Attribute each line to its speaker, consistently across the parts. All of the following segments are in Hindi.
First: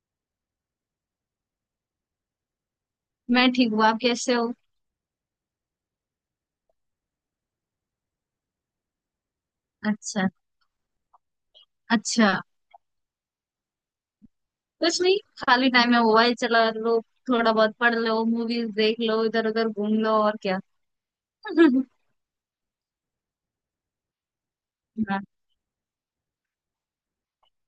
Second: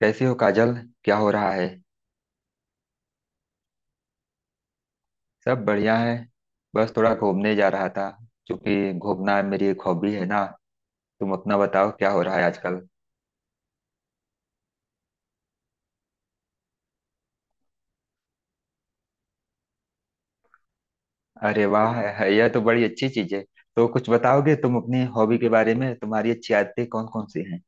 Speaker 1: कैसी हो, काजल? क्या हो रहा है?
Speaker 2: मैं ठीक हूँ। आप कैसे हो?
Speaker 1: सब बढ़िया है। बस थोड़ा घूमने जा रहा था क्योंकि घूमना मेरी एक हॉबी है
Speaker 2: अच्छा।
Speaker 1: ना। तुम अपना बताओ, क्या हो
Speaker 2: अच्छा,
Speaker 1: रहा है आजकल?
Speaker 2: कुछ नहीं, खाली टाइम है, मोबाइल चला लो, थोड़ा बहुत पढ़ लो, मूवीज देख लो, इधर उधर घूम लो, और क्या।
Speaker 1: अरे वाह, यह तो बड़ी अच्छी चीज है। तो कुछ बताओगे तुम अपनी
Speaker 2: हाँ,
Speaker 1: हॉबी के बारे में? तुम्हारी अच्छी आदतें कौन कौन सी हैं?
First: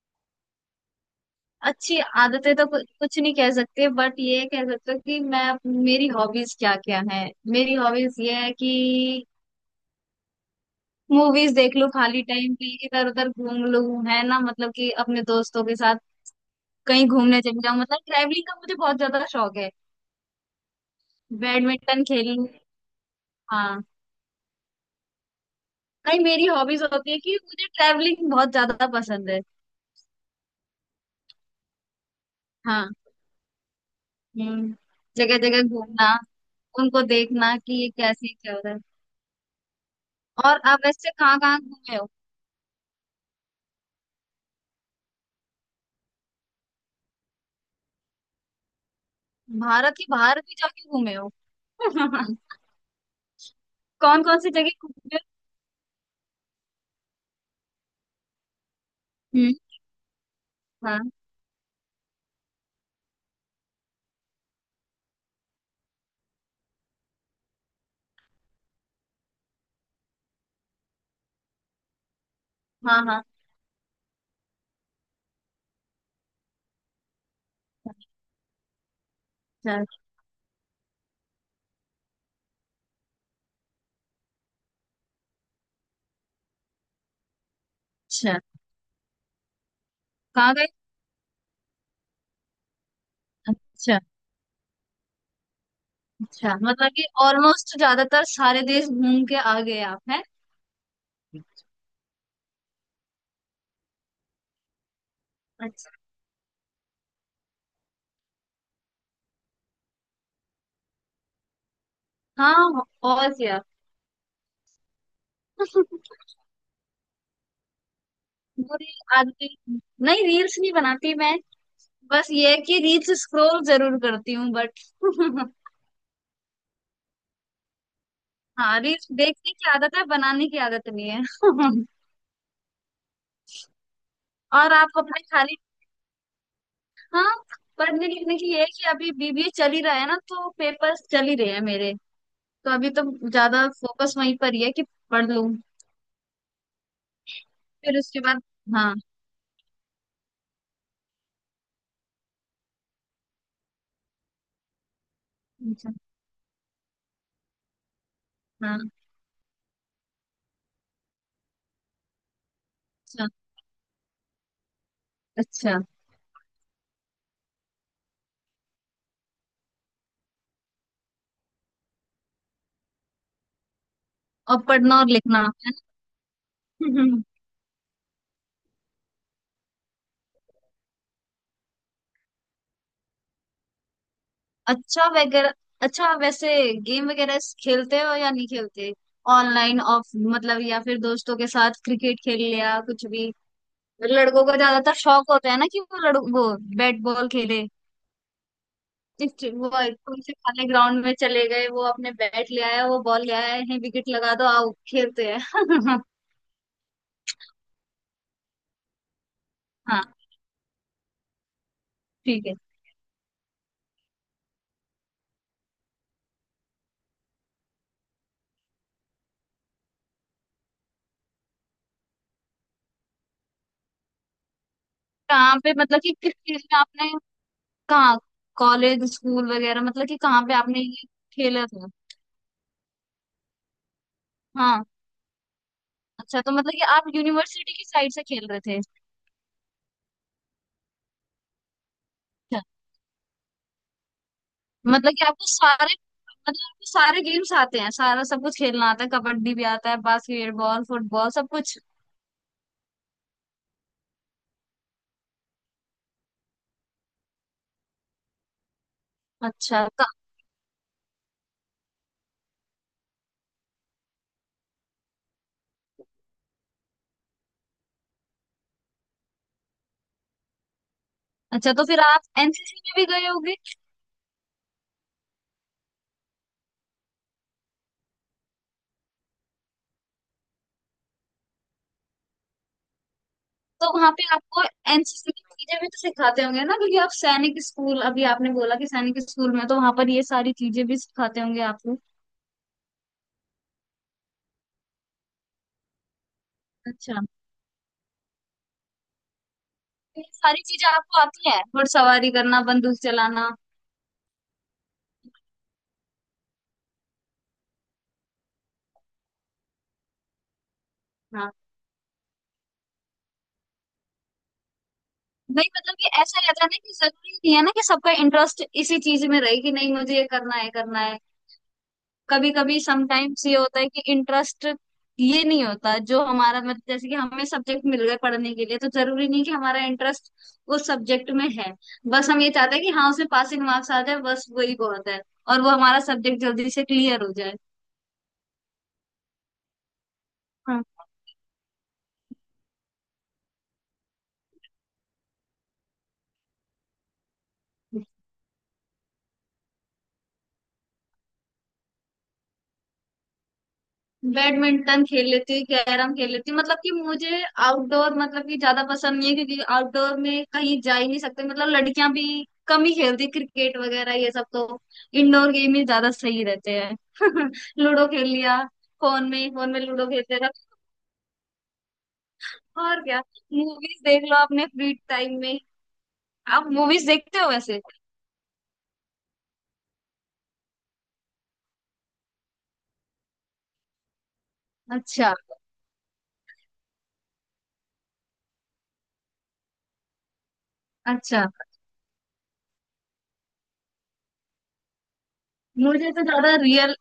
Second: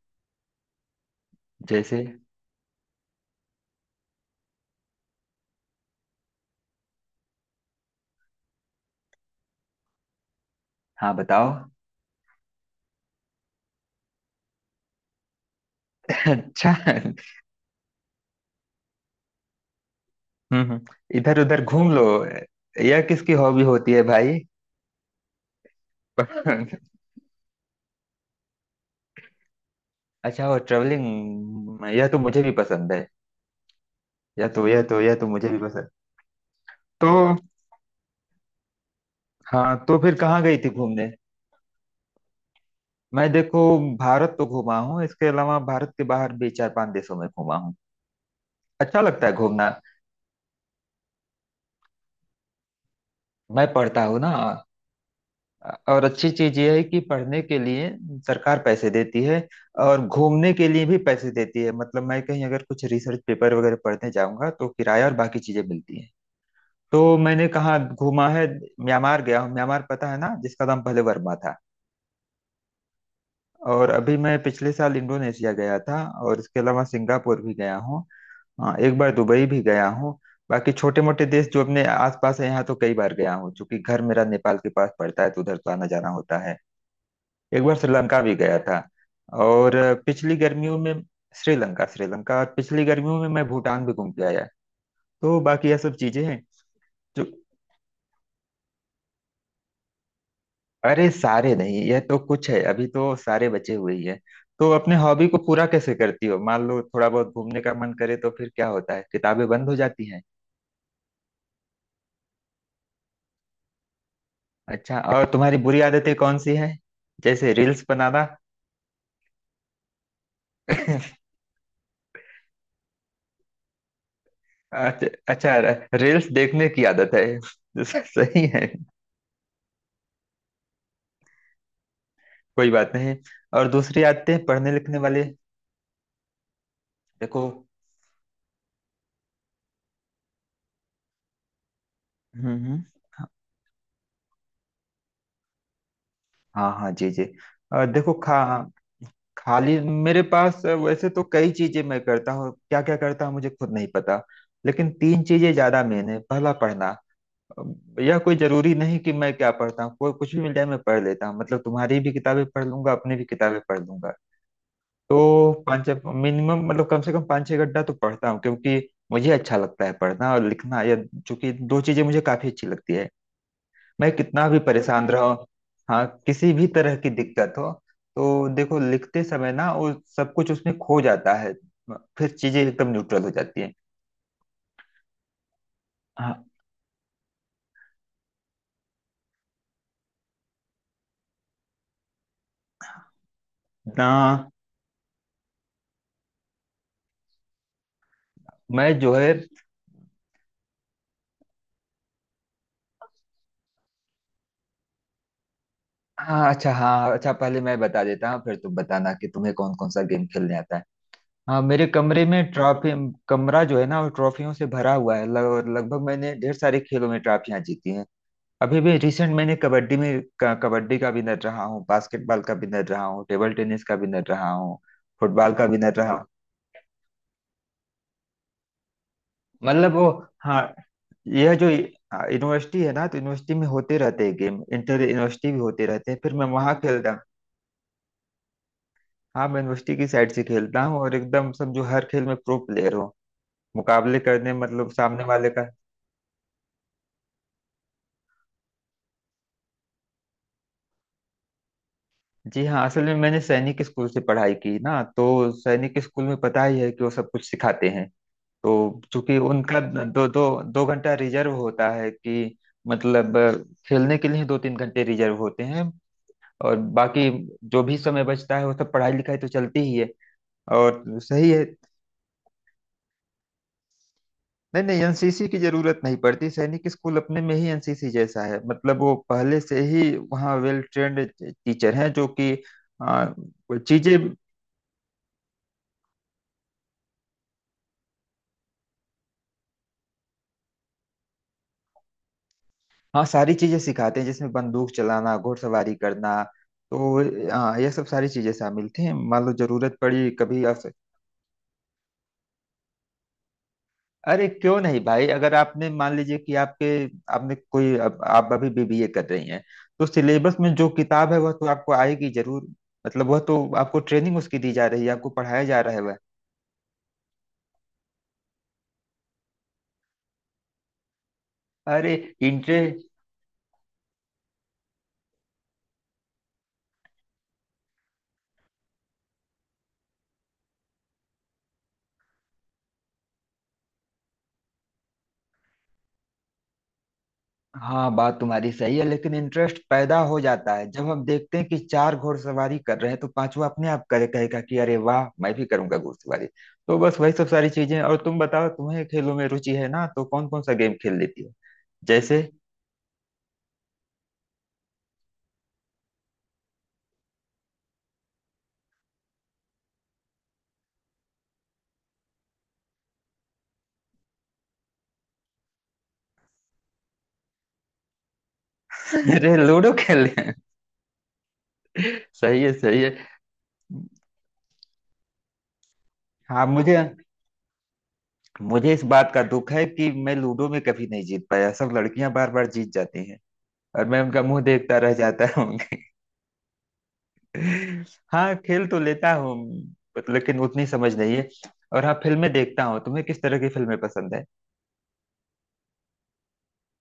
Speaker 2: अच्छी
Speaker 1: जैसे?
Speaker 2: आदतें तो कुछ नहीं कह सकते, बट ये कह सकते हो कि मैं, मेरी हॉबीज क्या क्या है, मेरी हॉबीज ये है कि
Speaker 1: हाँ, बताओ।
Speaker 2: मूवीज देख लो खाली टाइम पे, इधर उधर घूम लो, है ना, मतलब कि अपने दोस्तों के साथ
Speaker 1: अच्छा।
Speaker 2: कहीं घूमने चले जाओ, मतलब ट्रैवलिंग का मुझे बहुत ज्यादा शौक है।
Speaker 1: हम्म। इधर उधर घूम
Speaker 2: बैडमिंटन
Speaker 1: लो।
Speaker 2: खेल लूं।
Speaker 1: यह किसकी हॉबी
Speaker 2: हाँ,
Speaker 1: होती है, भाई?
Speaker 2: नहीं, मेरी हॉबीज होती है कि मुझे ट्रैवलिंग बहुत ज्यादा पसंद है।
Speaker 1: अच्छा, वो ट्रेवलिंग यह तो मुझे भी पसंद
Speaker 2: हाँ।
Speaker 1: है। यह तो
Speaker 2: हम्म।
Speaker 1: यह तो यह तो
Speaker 2: जगह
Speaker 1: मुझे भी
Speaker 2: जगह
Speaker 1: पसंद।
Speaker 2: घूमना, उनको
Speaker 1: तो
Speaker 2: देखना कि ये कैसे चल रहा है।
Speaker 1: हाँ, तो फिर कहाँ गई
Speaker 2: और
Speaker 1: थी
Speaker 2: आप
Speaker 1: घूमने?
Speaker 2: वैसे कहाँ कहाँ घूमे हो?
Speaker 1: मैं देखो, भारत तो घूमा हूँ। इसके अलावा भारत के बाहर भी चार पांच देशों में घूमा हूँ। अच्छा लगता है घूमना।
Speaker 2: भारत के बाहर भी जाके घूमे हो?
Speaker 1: मैं पढ़ता हूँ
Speaker 2: कौन
Speaker 1: ना,
Speaker 2: कौन सी जगह घूमे
Speaker 1: और अच्छी चीज ये है कि पढ़ने के लिए सरकार पैसे देती
Speaker 2: हो?
Speaker 1: है
Speaker 2: हम्म।
Speaker 1: और घूमने के लिए भी
Speaker 2: हाँ
Speaker 1: पैसे देती है। मतलब मैं कहीं अगर कुछ रिसर्च पेपर वगैरह पढ़ने जाऊंगा तो किराया और बाकी चीजें मिलती हैं। तो मैंने कहाँ घूमा है? म्यांमार गया हूँ। म्यांमार पता है ना, जिसका नाम पहले वर्मा था।
Speaker 2: हाँ। हाँ।
Speaker 1: और अभी मैं पिछले साल इंडोनेशिया गया था, और इसके अलावा सिंगापुर भी गया हूँ। हाँ, एक बार दुबई भी गया
Speaker 2: अच्छा।
Speaker 1: हूँ। बाकी छोटे मोटे देश जो अपने आसपास है यहाँ, तो कई बार गया हूँ। चूंकि घर मेरा नेपाल के पास पड़ता है तो उधर तो आना जाना होता है। एक बार श्रीलंका भी
Speaker 2: अच्छा,
Speaker 1: गया था, और पिछली
Speaker 2: कहाँ गए?
Speaker 1: गर्मियों में श्रीलंका, श्रीलंका, और पिछली गर्मियों में मैं भूटान भी
Speaker 2: अच्छा।
Speaker 1: घूम के आया। तो बाकी यह सब चीजें हैं।
Speaker 2: अच्छा मतलब कि ऑलमोस्ट ज्यादातर सारे देश घूम के आ गए आप हैं।
Speaker 1: अरे सारे नहीं, यह तो कुछ है, अभी तो सारे बचे हुए ही है। तो अपने हॉबी को पूरा
Speaker 2: अच्छा।
Speaker 1: कैसे करती हो? मान लो थोड़ा बहुत घूमने का मन करे तो फिर क्या होता है, किताबें बंद हो जाती हैं?
Speaker 2: हाँ, और क्या।
Speaker 1: अच्छा, और तुम्हारी बुरी आदतें कौन सी हैं? जैसे रील्स बनाना।
Speaker 2: बुरी आदमी, नहीं, रील्स नहीं बनाती मैं। बस ये है कि रील्स स्क्रॉल जरूर करती हूँ बट
Speaker 1: अच्छा। अच्छा, रील्स देखने की आदत है। सही है।
Speaker 2: हाँ, रील्स देखने की आदत है, बनाने की आदत नहीं है।
Speaker 1: कोई बात नहीं। और दूसरी आदतें पढ़ने
Speaker 2: और आप
Speaker 1: लिखने
Speaker 2: अपने
Speaker 1: वाले?
Speaker 2: खाली, हाँ,
Speaker 1: देखो।
Speaker 2: पढ़ने लिखने की ये है कि अभी बीबीए चल ही रहा है ना, तो पेपर्स चल ही रहे हैं मेरे।
Speaker 1: हम्म।
Speaker 2: तो
Speaker 1: हम्म।
Speaker 2: अभी तो ज्यादा फोकस वहीं पर ही है कि पढ़ लूँ,
Speaker 1: हाँ हाँ, जी जी। और
Speaker 2: फिर
Speaker 1: देखो
Speaker 2: उसके
Speaker 1: खा
Speaker 2: बाद। हाँ।
Speaker 1: खाली, मेरे पास वैसे तो कई चीजें मैं करता हूँ, क्या क्या करता हूँ मुझे खुद नहीं पता। लेकिन तीन चीजें ज्यादा
Speaker 2: अच्छा।
Speaker 1: मेन है। पहला, पढ़ना। अ, यह कोई जरूरी
Speaker 2: हाँ।
Speaker 1: नहीं कि मैं क्या पढ़ता हूँ, कोई कुछ भी मिल जाए मैं पढ़ लेता हूँ। मतलब तुम्हारी भी किताबें पढ़ लूंगा, अपनी भी
Speaker 2: अच्छा।
Speaker 1: किताबें पढ़ लूंगा। तो
Speaker 2: अच्छा,
Speaker 1: पाँच मिनिमम, मतलब कम से कम पाँच छह घंटा तो पढ़ता हूँ क्योंकि मुझे अच्छा लगता है। पढ़ना और लिखना, यह चूंकि दो चीजें मुझे काफी अच्छी लगती है। मैं कितना भी
Speaker 2: और पढ़ना और
Speaker 1: परेशान रहा हूं,
Speaker 2: लिखना है
Speaker 1: हाँ, किसी भी तरह
Speaker 2: ना।
Speaker 1: की दिक्कत हो, तो देखो लिखते समय ना वो सब कुछ उसमें खो जाता है। फिर चीजें एकदम न्यूट्रल हो जाती हैं।
Speaker 2: अच्छा वगैरह। अच्छा
Speaker 1: हाँ
Speaker 2: वैसे गेम वगैरह खेलते हो या नहीं खेलते? ऑनलाइन ऑफ मतलब, या फिर दोस्तों के साथ क्रिकेट खेल लिया, कुछ भी।
Speaker 1: ना।
Speaker 2: लड़कों को ज्यादातर शौक होता है ना, कि वो लड़, वो बैट बॉल खेले,
Speaker 1: मैं जो है
Speaker 2: वो कौन से खाली ग्राउंड में चले गए, वो अपने बैट ले आया, वो बॉल ले आया है, विकेट लगा दो, आओ खेलते हैं।
Speaker 1: हाँ अच्छा, हाँ अच्छा, पहले मैं बता देता हूँ फिर तुम बताना कि तुम्हें कौन कौन सा
Speaker 2: हाँ
Speaker 1: गेम खेलने आता है। हाँ, मेरे कमरे
Speaker 2: ठीक
Speaker 1: में
Speaker 2: है।
Speaker 1: ट्रॉफी, कमरा जो है ना वो ट्रॉफियों से भरा हुआ है। लगभग मैंने ढेर सारे खेलों में ट्रॉफियां जीती हैं। अभी भी रिसेंट मैंने कबड्डी में कबड्डी का विनर रहा हूँ, बास्केटबॉल का विनर रहा हूँ, टेबल टेनिस का विनर रहा हूँ, फुटबॉल
Speaker 2: कहाँ
Speaker 1: का
Speaker 2: पे,
Speaker 1: विनर
Speaker 2: मतलब कि
Speaker 1: रहा हूँ।
Speaker 2: किस चीज में आपने, कहाँ, कॉलेज स्कूल वगैरह,
Speaker 1: मतलब वो,
Speaker 2: मतलब कि कहाँ पे
Speaker 1: हाँ,
Speaker 2: आपने ये
Speaker 1: यह
Speaker 2: खेला
Speaker 1: जो
Speaker 2: था?
Speaker 1: यूनिवर्सिटी है ना, तो यूनिवर्सिटी में होते रहते हैं गेम।
Speaker 2: हाँ।
Speaker 1: इंटर यूनिवर्सिटी भी होते रहते हैं, फिर
Speaker 2: अच्छा,
Speaker 1: मैं
Speaker 2: तो मतलब
Speaker 1: वहां
Speaker 2: कि आप
Speaker 1: खेलता हूँ।
Speaker 2: यूनिवर्सिटी की साइड से खेल रहे थे? अच्छा।
Speaker 1: हाँ, मैं यूनिवर्सिटी की साइड से खेलता हूँ, और एकदम समझो हर खेल में प्रो प्लेयर हूँ। मुकाबले करने, मतलब
Speaker 2: मतलब
Speaker 1: सामने
Speaker 2: कि आपको
Speaker 1: वाले का।
Speaker 2: सारे, मतलब आपको सारे गेम्स आते हैं, सारा सब कुछ खेलना आता है, कबड्डी भी आता है, बास्केटबॉल, फुटबॉल, सब कुछ?
Speaker 1: जी हाँ, असल में मैंने सैनिक स्कूल से पढ़ाई की ना, तो सैनिक स्कूल में पता ही है कि वो सब कुछ सिखाते हैं। तो चूंकि उनका
Speaker 2: अच्छा
Speaker 1: दो दो दो घंटा रिजर्व होता है कि, मतलब खेलने के लिए दो तीन घंटे रिजर्व होते हैं। और बाकी जो भी समय बचता है वो सब पढ़ाई लिखाई तो चलती ही है। और सही है।
Speaker 2: अच्छा तो फिर आप एनसीसी में भी गए होगे?
Speaker 1: नहीं नहीं, एनसीसी की जरूरत नहीं पड़ती। सैनिक स्कूल अपने में ही एनसीसी जैसा है। मतलब वो पहले से ही वहाँ वेल ट्रेंड टीचर हैं जो कि अ,
Speaker 2: तो वहां
Speaker 1: चीजें,
Speaker 2: पे आपको एनसीसी की चीजें भी तो सिखाते होंगे ना, क्योंकि आप सैनिक स्कूल, अभी आपने बोला कि सैनिक स्कूल में, तो वहां पर ये सारी चीजें भी सिखाते होंगे आपको।
Speaker 1: हाँ, सारी चीजें सिखाते हैं जिसमें बंदूक चलाना, घुड़सवारी करना।
Speaker 2: अच्छा,
Speaker 1: तो हाँ, ये सब सारी चीजें शामिल थी, मान लो जरूरत
Speaker 2: तो ये
Speaker 1: पड़ी कभी,
Speaker 2: सारी चीजें
Speaker 1: अवसर।
Speaker 2: आपको आती हैं, घुड़सवारी करना, बंदूक चलाना।
Speaker 1: अरे क्यों नहीं, भाई! अगर आपने मान लीजिए कि आपके, आपने कोई, अब आप अभी बीबीए कर रही हैं, तो सिलेबस में जो किताब है वह
Speaker 2: हाँ,
Speaker 1: तो आपको आएगी जरूर। मतलब वह तो आपको ट्रेनिंग उसकी दी जा रही है, आपको पढ़ाया
Speaker 2: नहीं,
Speaker 1: जा रहा
Speaker 2: मतलब
Speaker 1: है
Speaker 2: कि
Speaker 1: वह।
Speaker 2: ऐसा रहता है ना कि जरूरी नहीं है ना, कि सबका इंटरेस्ट इसी चीज में रहे, कि नहीं मुझे ये करना है, करना है।
Speaker 1: अरे
Speaker 2: कभी कभी
Speaker 1: इंटरेस्ट,
Speaker 2: समटाइम्स ये होता है कि इंटरेस्ट ये नहीं होता जो हमारा, मतलब जैसे कि हमें सब्जेक्ट मिल गए पढ़ने के लिए, तो जरूरी नहीं कि हमारा इंटरेस्ट उस सब्जेक्ट में है। बस हम ये चाहते हैं कि हाँ उसमें पासिंग मार्क्स आ जाए, बस वही बहुत है, और वो हमारा सब्जेक्ट जल्दी से क्लियर हो जाए।
Speaker 1: हाँ, बात तुम्हारी सही है, लेकिन इंटरेस्ट पैदा हो जाता
Speaker 2: हाँ,
Speaker 1: है जब हम देखते हैं कि चार घुड़सवारी कर रहे हैं तो पांचवा अपने आप करे, कहेगा कि अरे वाह मैं भी करूंगा घुड़सवारी। तो बस वही सब सारी चीजें। और तुम बताओ, तुम्हें खेलों में रुचि है ना, तो कौन कौन सा गेम खेल लेती हो? जैसे?
Speaker 2: बैडमिंटन खेल लेती हूँ, कैरम खेल लेती हूँ, मतलब कि मुझे आउटडोर मतलब कि ज्यादा पसंद नहीं है, क्योंकि आउटडोर में कहीं जा ही नहीं सकते, मतलब लड़कियां भी कम ही खेलती क्रिकेट वगैरह ये सब, तो इंडोर गेम ही ज्यादा सही रहते हैं। लूडो खेल लिया, फोन में
Speaker 1: अरे
Speaker 2: फोन में
Speaker 1: लूडो
Speaker 2: लूडो
Speaker 1: खेल
Speaker 2: खेलते
Speaker 1: रहे हैं!
Speaker 2: रहो,
Speaker 1: सही है, सही
Speaker 2: और
Speaker 1: है।
Speaker 2: क्या, मूवीज देख लो अपने फ्री टाइम में।
Speaker 1: हाँ,
Speaker 2: आप
Speaker 1: मुझे
Speaker 2: मूवीज देखते हो वैसे?
Speaker 1: मुझे इस बात का दुख है कि मैं लूडो में कभी नहीं जीत पाया, सब लड़कियां बार बार जीत जाती हैं और मैं उनका मुंह देखता रह
Speaker 2: अच्छा।
Speaker 1: जाता। हाँ, खेल तो लेता हूँ, but लेकिन उतनी समझ नहीं
Speaker 2: अच्छा।
Speaker 1: है। और हाँ, फिल्में देखता हूँ। तुम्हें किस तरह की फिल्में पसंद है?
Speaker 2: मुझे तो ज्यादा रियल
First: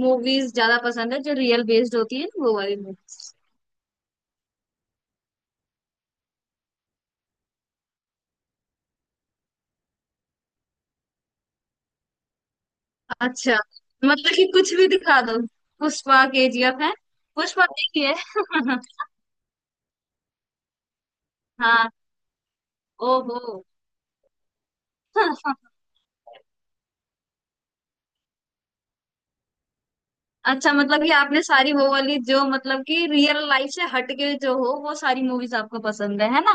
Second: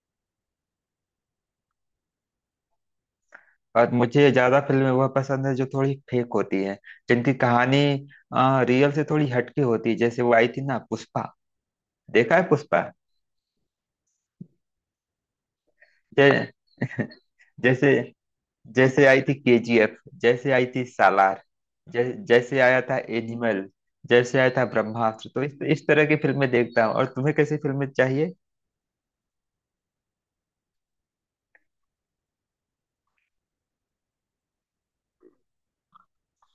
Speaker 2: मूवीज ज्यादा पसंद है, जो रियल बेस्ड होती है ना वो वाली मूवीज।
Speaker 1: और मुझे ज्यादा फिल्में वह पसंद है जो थोड़ी फेक होती है, जिनकी कहानी रियल से थोड़ी हटके होती है। जैसे वो आई थी ना, पुष्पा। देखा है पुष्पा?
Speaker 2: अच्छा मतलब कि कुछ भी दिखा दो, पुष्पा,
Speaker 1: जै,
Speaker 2: केजीएफ है, पुष्पा
Speaker 1: जैसे,
Speaker 2: देखिए।
Speaker 1: जैसे आई थी केजीएफ, जैसे आई थी सालार,
Speaker 2: हाँ।
Speaker 1: जैसे आया था
Speaker 2: ओहो।
Speaker 1: एनिमल, जैसे आया था ब्रह्मास्त्र। तो इस, इस तरह की फिल्में देखता हूँ। और तुम्हें कैसी फिल्में?
Speaker 2: अच्छा मतलब कि आपने सारी वो वाली जो मतलब कि रियल लाइफ से हटके जो हो वो सारी मूवीज आपको पसंद है ना?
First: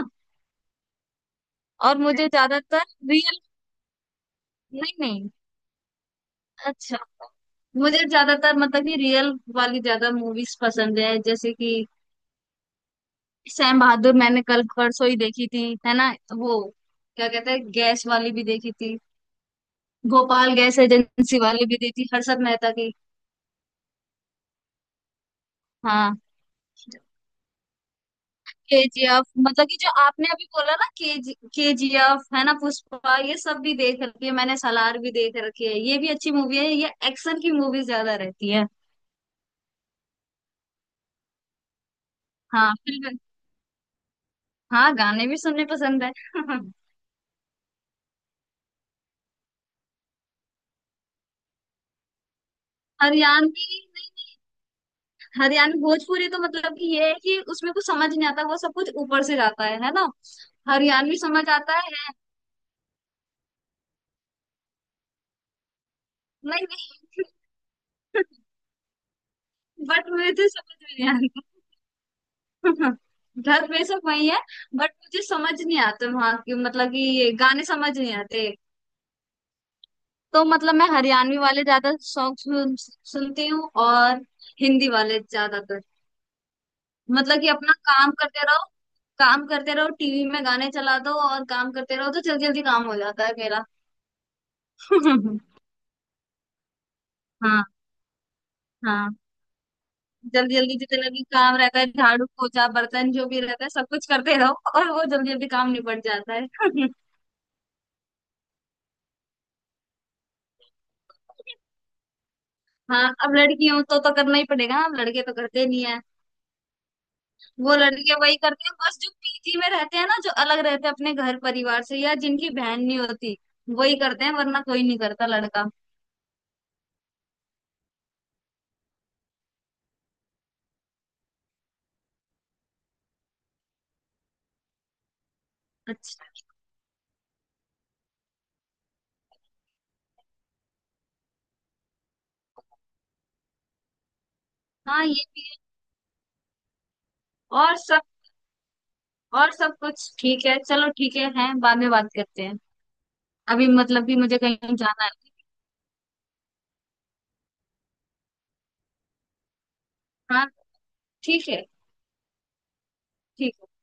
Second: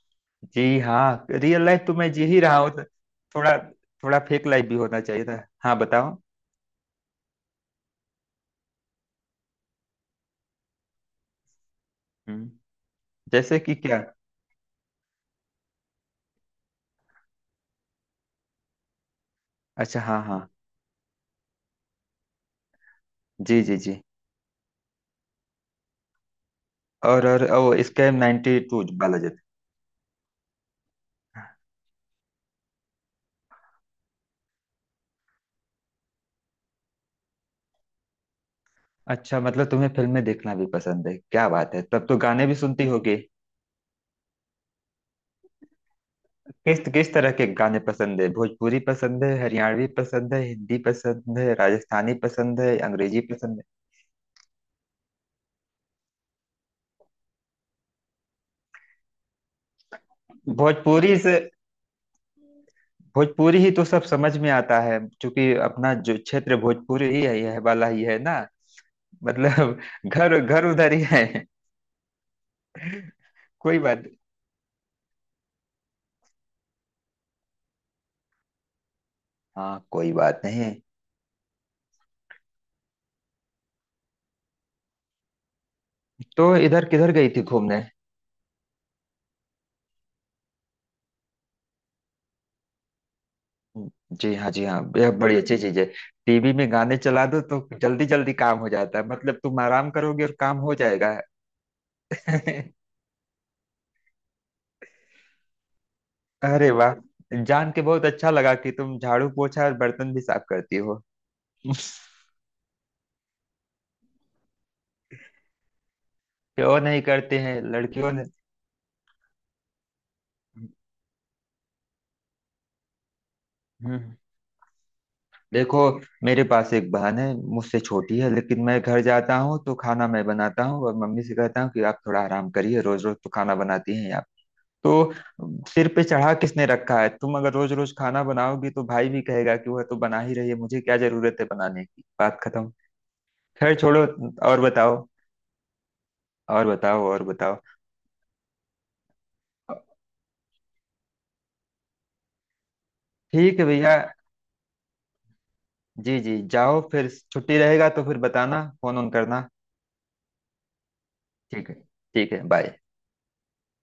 Speaker 1: जी हाँ, रियल लाइफ तो
Speaker 2: और
Speaker 1: मैं जी
Speaker 2: मुझे
Speaker 1: ही रहा हूँ।
Speaker 2: ज्यादातर रियल,
Speaker 1: थोड़ा, थोड़ा फेक लाइफ भी
Speaker 2: नहीं
Speaker 1: होना चाहिए
Speaker 2: नहीं।
Speaker 1: था। हाँ, बताओ।
Speaker 2: अच्छा। मुझे ज्यादातर मतलब कि रियल वाली ज्यादा मूवीज पसंद है, जैसे कि
Speaker 1: हम्म। जैसे कि
Speaker 2: सैम
Speaker 1: क्या?
Speaker 2: बहादुर मैंने कल परसों ही देखी थी, है ना। वो क्या कहते हैं, गैस वाली भी देखी थी,
Speaker 1: अच्छा, हाँ हाँ,
Speaker 2: गोपाल गैस एजेंसी वाली भी दी थी, हर्षद मेहता की।
Speaker 1: जी जी जी।
Speaker 2: हाँ,
Speaker 1: और ओ स्कैम 92
Speaker 2: केजीएफ
Speaker 1: बालाजी।
Speaker 2: मतलब कि जो आपने अभी बोला ना, केजीएफ है ना, पुष्पा, ये सब भी देख रखी है मैंने, सलार भी देख रखी है, ये भी अच्छी मूवी है, ये एक्शन की मूवी ज्यादा रहती है।
Speaker 1: अच्छा मतलब तुम्हें फिल्में देखना भी पसंद है, क्या बात है, तब तो गाने भी
Speaker 2: हाँ
Speaker 1: सुनती होगी?
Speaker 2: फिल्म, हाँ, गाने भी सुनने पसंद है।
Speaker 1: किस किस तरह के गाने पसंद है, भोजपुरी पसंद है, हरियाणवी पसंद है, हिंदी पसंद है, राजस्थानी पसंद है, अंग्रेजी
Speaker 2: हरियाणवी,
Speaker 1: पसंद
Speaker 2: नहीं नहीं, हरियाणवी भोजपुरी तो मतलब कि ये है कि उसमें कुछ समझ नहीं आता, वो सब कुछ ऊपर से जाता है ना।
Speaker 1: है? भोजपुरी
Speaker 2: हरियाणवी
Speaker 1: से,
Speaker 2: समझ आता है, है?
Speaker 1: भोजपुरी ही तो सब समझ में आता है क्योंकि अपना जो क्षेत्र
Speaker 2: नहीं
Speaker 1: भोजपुरी ही
Speaker 2: नहीं।
Speaker 1: है, यह वाला ही है ना। मतलब
Speaker 2: बट मुझे
Speaker 1: घर
Speaker 2: तो
Speaker 1: घर
Speaker 2: समझ
Speaker 1: उधर
Speaker 2: में
Speaker 1: ही
Speaker 2: नहीं
Speaker 1: है।
Speaker 2: आती। धर्म
Speaker 1: कोई
Speaker 2: ये सब
Speaker 1: बात
Speaker 2: वही है। बट मुझे समझ नहीं आते वहाँ की, मतलब कि ये गाने समझ नहीं आते।
Speaker 1: हाँ, कोई बात
Speaker 2: तो
Speaker 1: नहीं।
Speaker 2: मतलब मैं हरियाणवी वाले ज्यादा सॉन्ग सुनती हूँ, और हिंदी वाले ज्यादातर,
Speaker 1: तो इधर किधर गई
Speaker 2: मतलब
Speaker 1: थी
Speaker 2: कि अपना
Speaker 1: घूमने?
Speaker 2: काम करते रहो, काम करते रहो, टीवी में गाने चला दो और काम करते रहो, तो जल्दी जल्दी काम हो जाता है मेरा।
Speaker 1: जी हाँ, जी हाँ, यह बड़ी अच्छी चीज है। टीवी में गाने चला दो
Speaker 2: हाँ।
Speaker 1: तो जल्दी जल्दी काम हो जाता है,
Speaker 2: हाँ,
Speaker 1: मतलब तुम आराम करोगे और
Speaker 2: जल्दी
Speaker 1: काम हो
Speaker 2: जल्दी जितना
Speaker 1: जाएगा।
Speaker 2: भी काम रहता है, झाड़ू पोछा बर्तन जो भी रहता है सब कुछ करते रहो, और वो जल्दी जल्दी काम निपट जाता
Speaker 1: अरे
Speaker 2: है।
Speaker 1: वाह, जान के बहुत अच्छा लगा कि तुम झाड़ू पोछा और बर्तन भी साफ करती हो।
Speaker 2: हाँ, अब लड़की हूं तो करना ही पड़ेगा, अब लड़के तो करते नहीं है।
Speaker 1: क्यों नहीं करते हैं
Speaker 2: वो
Speaker 1: लड़कियों
Speaker 2: लड़के
Speaker 1: ने?
Speaker 2: वही करते हैं बस जो पीजी में रहते हैं ना, जो अलग
Speaker 1: हम्म।
Speaker 2: रहते हैं अपने घर परिवार से, या जिनकी बहन नहीं होती वही
Speaker 1: हम्म।
Speaker 2: करते हैं, वरना कोई नहीं करता लड़का।
Speaker 1: देखो, मेरे पास एक बहन है, मुझसे छोटी है, लेकिन मैं घर जाता हूँ तो खाना मैं बनाता हूँ और मम्मी से कहता हूँ कि आप थोड़ा आराम करिए, रोज रोज तो खाना बनाती हैं आप। तो सिर पे
Speaker 2: अच्छा।
Speaker 1: चढ़ा किसने रखा है? तुम अगर रोज रोज खाना बनाओगी तो भाई भी कहेगा कि वह तो बना ही रही है, मुझे क्या जरूरत है बनाने की, बात खत्म। खैर छोड़ो। और
Speaker 2: हाँ
Speaker 1: बताओ,
Speaker 2: ये भी है।
Speaker 1: और बताओ, और बताओ।
Speaker 2: और सब, और सब कुछ ठीक है, चलो ठीक है, हैं, बाद में बात करते हैं,
Speaker 1: ठीक है,
Speaker 2: अभी
Speaker 1: भैया।
Speaker 2: मतलब कि मुझे कहीं जाना है।
Speaker 1: जी जी, जाओ, फिर छुट्टी रहेगा तो फिर बताना, फोन ऑन करना।
Speaker 2: हाँ ठीक है।
Speaker 1: ठीक है। ठीक है, बाय।
Speaker 2: ठीक है।